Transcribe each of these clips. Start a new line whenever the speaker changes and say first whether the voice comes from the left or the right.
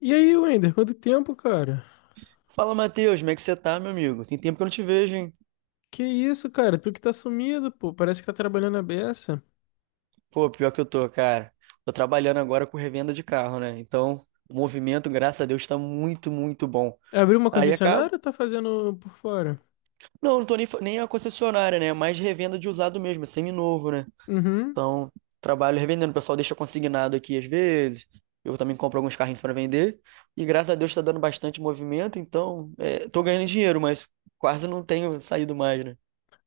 left: E aí, Wender, quanto tempo, cara?
right: Fala, Matheus, como é que você tá, meu amigo? Tem tempo que eu não te vejo, hein?
left: Que isso, cara? Tu que tá sumido, pô. Parece que tá trabalhando a beça.
right: Pô, pior que eu tô, cara. Tô trabalhando agora com revenda de carro, né? Então, o movimento, graças a Deus, tá muito, muito bom.
left: Abriu uma
right: Aí acaba.
left: concessionária ou tá fazendo por fora?
right: Não, não tô nem, nem a concessionária, né? É mais revenda de usado mesmo, é seminovo, né?
left: Uhum.
right: Então, trabalho revendendo. O pessoal deixa consignado aqui às vezes. Eu também compro alguns carrinhos pra vender. E graças a Deus tá dando bastante movimento, então, é, tô ganhando dinheiro, mas quase não tenho saído mais, né?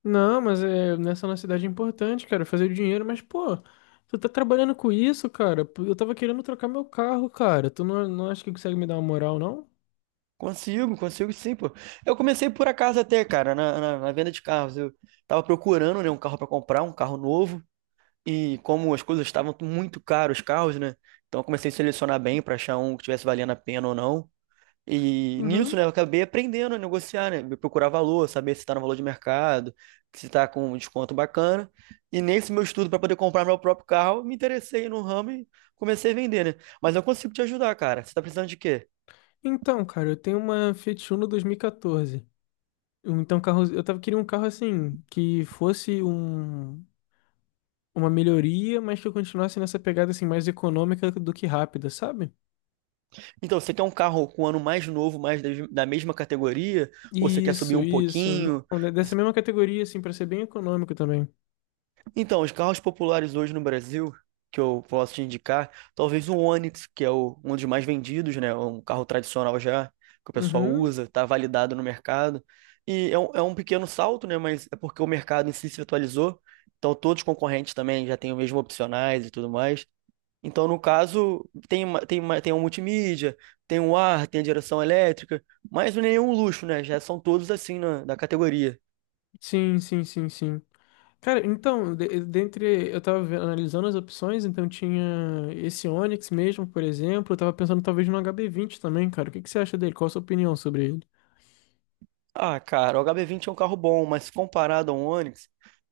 left: Não, mas é, nessa nossa cidade é importante, cara, fazer o dinheiro. Mas, pô, tu tá trabalhando com isso, cara? Pô, eu tava querendo trocar meu carro, cara. Tu não acha que consegue me dar uma moral, não?
right: Consigo, consigo sim, pô. Eu comecei por acaso até, cara, na venda de carros. Eu tava procurando, né, um carro pra comprar, um carro novo. E como as coisas estavam muito caras, os carros, né? Então eu comecei a selecionar bem pra achar um que tivesse valendo a pena ou não. E nisso, né,
left: Uhum.
right: eu acabei aprendendo a negociar, né? Procurar valor, saber se tá no valor de mercado, se tá com um desconto bacana. E nesse meu estudo pra poder comprar meu próprio carro, me interessei no ramo e comecei a vender, né? Mas eu consigo te ajudar, cara. Você tá precisando de quê?
left: Então, cara, eu tenho uma Fiat Uno 2014. Então, carro, eu tava queria um carro assim, uma melhoria, mas que eu continuasse nessa pegada assim mais econômica do que rápida, sabe?
right: Então, você quer um carro com um ano mais novo, mais da mesma categoria? Ou você quer subir
left: Isso,
right: um
left: isso.
right: pouquinho?
left: Não, né, dessa mesma categoria, assim, para ser bem econômico também.
right: Então, os carros populares hoje no Brasil, que eu posso te indicar, talvez o Onix, que é um dos mais vendidos, né? Um carro tradicional já, que o pessoal
left: Uhum.
right: usa, está validado no mercado. E é um pequeno salto, né? Mas é porque o mercado em si se atualizou. Então, todos os concorrentes também já têm o mesmo opcionais e tudo mais. Então, no caso, tem um multimídia, tem um ar, tem a direção elétrica, mas não é nenhum luxo, né? Já são todos assim na, da categoria.
left: Sim, sim, sim, sim. Cara, então, de- dentre. Eu tava analisando as opções, então tinha esse Onix mesmo, por exemplo. Eu tava pensando talvez no HB20 também, cara. O que que você acha dele? Qual a sua opinião sobre ele?
right: Ah, cara, o HB20 é um carro bom, mas comparado a um Onix,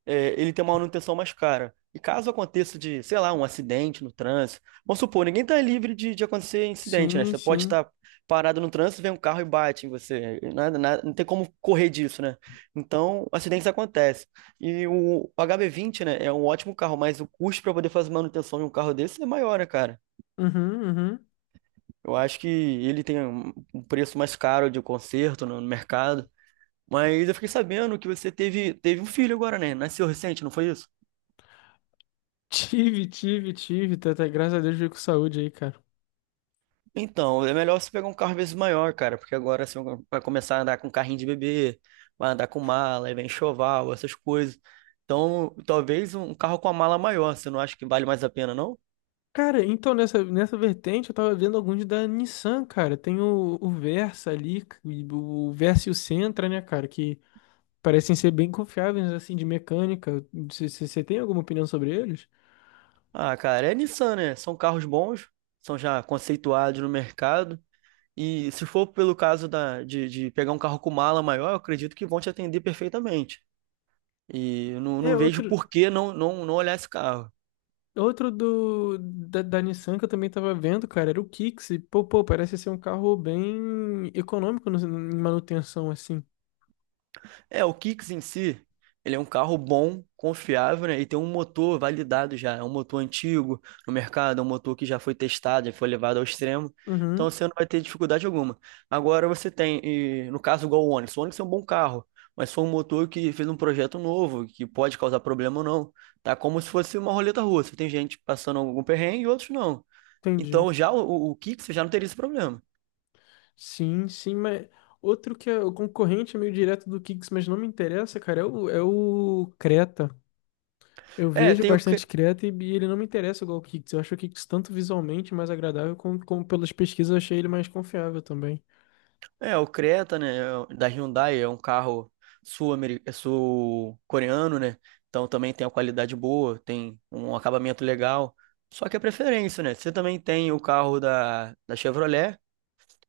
right: é, ele tem uma manutenção mais cara. E caso aconteça de, sei lá, um acidente no trânsito, vamos supor, ninguém está livre de acontecer incidente, né?
left: Sim,
right: Você pode
left: sim.
right: estar parado no trânsito, vem um carro e bate em você. Não tem como correr disso, né? Então, acidentes acontecem. E o HB20, né, é um ótimo carro, mas o custo para poder fazer manutenção de um carro desse é maior, né, cara?
left: Uhum, uhum.
right: Eu acho que ele tem um preço mais caro de conserto no mercado. Mas eu fiquei sabendo que você teve um filho agora, né? Nasceu recente, não foi isso?
left: Tive, tive, tive. Tá, tá, graças a Deus veio com saúde aí, cara.
right: Então, é melhor você pegar um carro às vezes maior, cara, porque agora você vai começar a andar com carrinho de bebê, vai andar com mala, aí vem enxoval, essas coisas. Então, talvez um carro com a mala maior, você não acha que vale mais a pena, não?
left: Cara, então nessa vertente eu tava vendo alguns da Nissan, cara. Tem o Versa ali, e o Versa e o Sentra, né, cara, que parecem ser bem confiáveis, assim, de mecânica. Você tem alguma opinião sobre eles?
right: Ah, cara, é Nissan, né? São carros bons, são já conceituados no mercado. E se for pelo caso de pegar um carro com mala maior, eu acredito que vão te atender perfeitamente. E eu não,
left: É
right: não vejo
left: outro.
right: por que não olhar esse carro.
left: Outro da Nissan que eu também tava vendo, cara, era o Kicks. E, pô, parece ser um carro bem econômico em manutenção, assim.
right: É, o Kicks em si, ele é um carro bom, confiável, né? E tem um motor validado já. É um motor antigo no mercado, é um motor que já foi testado, já foi levado ao extremo.
left: Uhum,
right: Então você não vai ter dificuldade alguma. Agora você no caso, igual o Onix. O Onix é um bom carro, mas foi um motor que fez um projeto novo, que pode causar problema ou não. Tá como se fosse uma roleta russa. Tem gente passando algum perrengue e outros não.
left: entendi.
right: Então já o Kicks já não teria esse problema.
left: Sim, sim, mas outro que é o concorrente é meio direto do Kicks, mas não me interessa, cara, é o Creta. Eu
right: É,
left: vejo bastante Creta e ele não me interessa igual o Kicks. Eu acho o Kicks tanto visualmente mais agradável, como, como pelas pesquisas eu achei ele mais confiável também.
right: O Creta, né, é da Hyundai, é um carro é sul-coreano, né? Então também tem uma qualidade boa, tem um acabamento legal. Só que é preferência, né? Você também tem o carro da Chevrolet,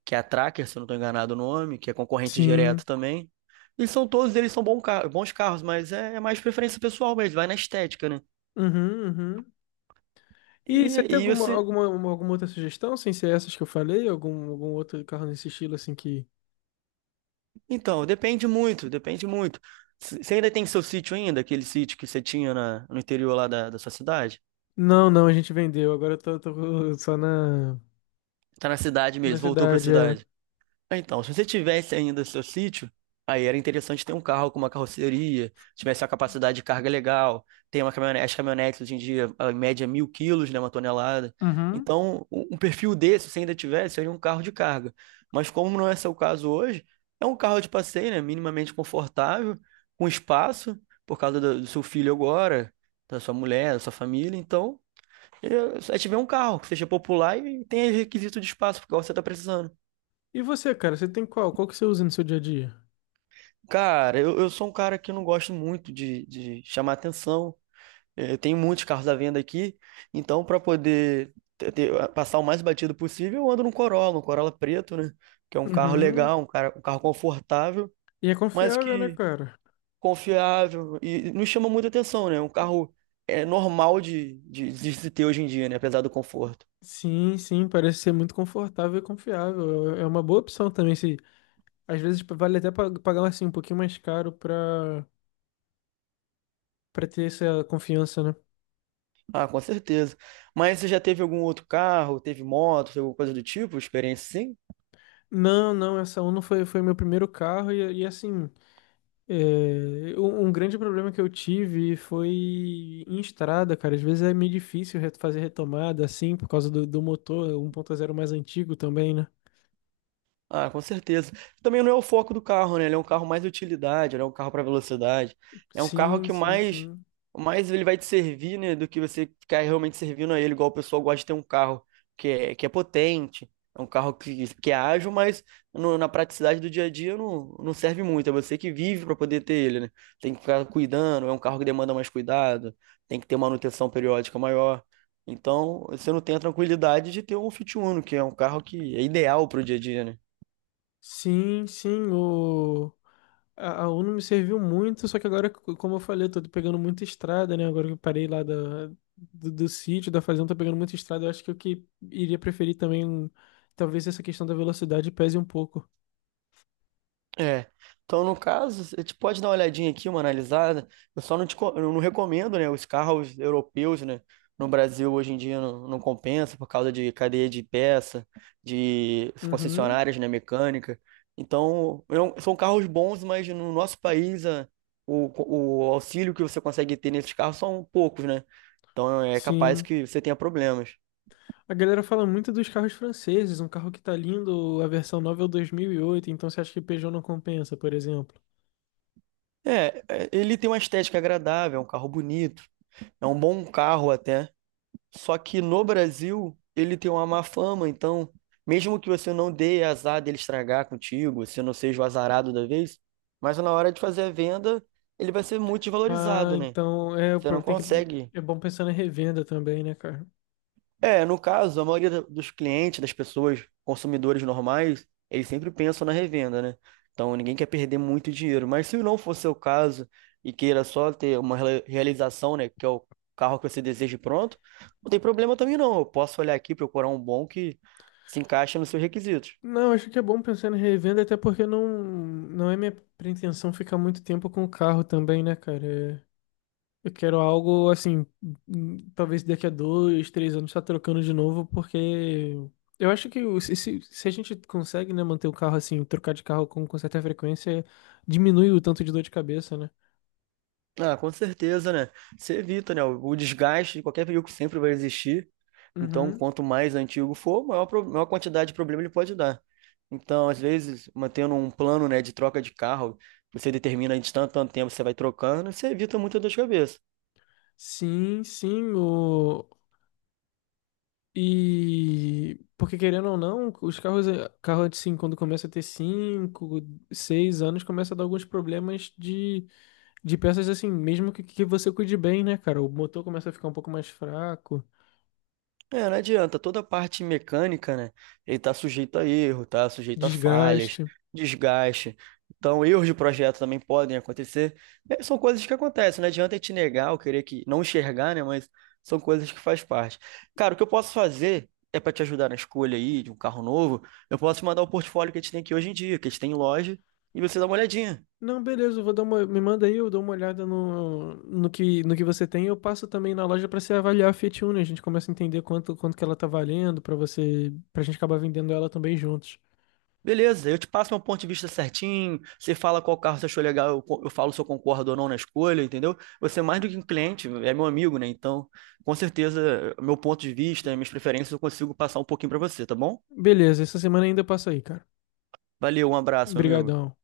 right: que é a Tracker, se eu não estou enganado o nome, que é concorrente direto
left: Sim.
right: também. E são todos eles são bons carros, mas é mais preferência pessoal mesmo, vai na estética, né?
left: Uhum, uhum. E você
right: E,
left: tem
right: e esse,
left: alguma outra sugestão, sem ser essas que eu falei? Algum outro carro nesse estilo, assim, que...
right: então, depende muito, depende muito. Você ainda tem seu sítio ainda, aquele sítio que você tinha no interior lá da sua cidade?
left: Não, não, a gente vendeu. Agora eu tô só na,
right: Tá na cidade
left: na
right: mesmo, voltou pra
left: cidade, é.
right: cidade. Ah, então, se você tivesse ainda seu sítio, aí era interessante ter um carro com uma carroceria, tivesse uma capacidade de carga legal, tem uma caminhonete, as caminhonetes hoje em dia, a média é 1.000 quilos, né, uma tonelada.
left: Uhum.
right: Então, um perfil desse, se ainda tivesse, seria um carro de carga. Mas como não é seu caso hoje, é um carro de passeio, né, minimamente confortável, com espaço, por causa do seu filho agora, da sua mulher, da sua família, então a gente um carro que seja popular e tenha requisito de espaço, porque você tá precisando.
left: E você, cara, você tem qual? Qual que você usa no seu dia a dia?
right: Cara, eu sou um cara que não gosto muito de chamar atenção. É, eu tenho muitos carros à venda aqui, então para poder passar o mais batido possível, eu ando num Corolla, um Corolla preto, né? Que é um carro
left: Uhum.
right: legal, um carro confortável,
left: E é
right: mas
left: confiável, né,
right: que
left: cara?
right: confiável e não chama muita atenção, né? É um carro é normal de se ter hoje em dia, né? Apesar do conforto.
left: Sim, sim, parece ser muito confortável e confiável. É é uma boa opção também, se às vezes vale até pagar assim um pouquinho mais caro pra para ter essa confiança, né?
right: Ah, com certeza. Mas você já teve algum outro carro, teve moto, teve alguma coisa do tipo, experiência sim?
left: Não, não, essa Uno foi meu primeiro carro e assim, é, um grande problema que eu tive foi em estrada, cara. Às vezes é meio difícil fazer retomada assim, por causa do motor 1.0 mais antigo também, né?
right: Ah, com certeza. Também não é o foco do carro, né? Ele é um carro mais utilidade, ele é um carro para velocidade. É um carro
left: Sim,
right: que
left: sim,
right: mais,
left: sim.
right: mais ele vai te servir, né, do que você ficar realmente servindo a ele, igual o pessoal gosta de ter um carro que é potente, é um carro que é ágil, mas na praticidade do dia a dia não serve muito. É você que vive para poder ter ele, né? Tem que ficar cuidando, é um carro que demanda mais cuidado, tem que ter manutenção periódica maior. Então, você não tem a tranquilidade de ter um Fit Uno, que é um carro que é ideal para o dia a dia, né?
left: Sim, sim, o... A, a Uno me serviu muito, só que agora, como eu falei, eu tô pegando muita estrada, né? Agora que eu parei lá da, do sítio, da fazenda, tô pegando muita estrada. Eu acho que o que iria preferir também, talvez essa questão da velocidade pese um pouco.
right: É. Então, no caso, você te pode dar uma olhadinha aqui, uma analisada. Eu só não te, eu não recomendo, né? Os carros europeus, né? No Brasil, hoje em dia, não compensa por causa de cadeia de peça, de
left: Uhum,
right: concessionárias, né? Mecânica. Então, são carros bons, mas no nosso país, o auxílio que você consegue ter nesses carros são poucos, né? Então, é capaz
left: sim.
right: que você tenha problemas.
left: A galera fala muito dos carros franceses, um carro que tá lindo, a versão nova é o 2008. Então você acha que Peugeot não compensa, por exemplo?
right: É, ele tem uma estética agradável, é um carro bonito, é um bom carro até. Só que no Brasil, ele tem uma má fama, então, mesmo que você não dê azar dele estragar contigo, você não seja o azarado da vez, mas na hora de fazer a venda, ele vai ser muito
left: Ah,
right: desvalorizado, né?
left: então é, o
right: Você não
left: problema tem que
right: consegue
left: é bom pensar na revenda também, né, cara?
right: é, no caso, a maioria dos clientes, das pessoas, consumidores normais, eles sempre pensam na revenda, né? Então ninguém quer perder muito dinheiro. Mas se não for seu caso e queira só ter uma realização, né, que é o carro que você deseja e pronto, não tem problema também não. Eu posso olhar aqui, procurar um bom que se encaixe nos seus requisitos.
left: Não, acho que é bom pensar em revenda, até porque não, não é minha pretensão ficar muito tempo com o carro também, né, cara? É, eu quero algo assim, talvez daqui a dois, três anos tá trocando de novo, porque eu acho que se a gente consegue, né, manter o carro assim, trocar de carro com certa frequência, diminui o tanto de dor de cabeça, né?
right: Ah, com certeza, né? Você evita, né? O desgaste de qualquer veículo sempre vai existir. Então,
left: Uhum.
right: quanto mais antigo for, maior, maior quantidade de problema ele pode dar. Então, às vezes, mantendo um plano, né, de troca de carro, você determina de tanto, tanto tempo você vai trocando, você evita muita dor de cabeça.
left: Sim, sim, o, e porque querendo ou não, os carros, carro assim, quando começa a ter 5 6 anos, começa a dar alguns problemas de peças assim, mesmo que você cuide bem, né, cara? O motor começa a ficar um pouco mais fraco,
right: É, não adianta. Toda a parte mecânica, né? Ele tá sujeito a erro, tá sujeito a falhas,
left: desgaste.
right: desgaste. Então, erros de projeto também podem acontecer. É, são coisas que acontecem. Não adianta eu te negar ou querer que não enxergar, né? Mas são coisas que faz parte. Cara, o que eu posso fazer é para te ajudar na escolha aí de um carro novo. Eu posso te mandar o portfólio que a gente tem aqui hoje em dia, que a gente tem em loja, e você dá uma olhadinha.
left: Não, beleza, eu vou dar uma, me manda aí, eu dou uma olhada no que você tem. Eu passo também na loja pra você avaliar a Fiat Uno, a gente começa a entender quanto que ela tá valendo pra você, pra gente acabar vendendo ela também juntos.
right: Beleza, eu te passo meu ponto de vista certinho. Você fala qual carro você achou legal, eu falo se eu concordo ou não na escolha, entendeu? Você é mais do que um cliente, é meu amigo, né? Então, com certeza, meu ponto de vista, minhas preferências, eu consigo passar um pouquinho pra você, tá bom?
left: Beleza, essa semana ainda passa aí, cara.
right: Valeu, um abraço, meu amigo.
left: Obrigadão.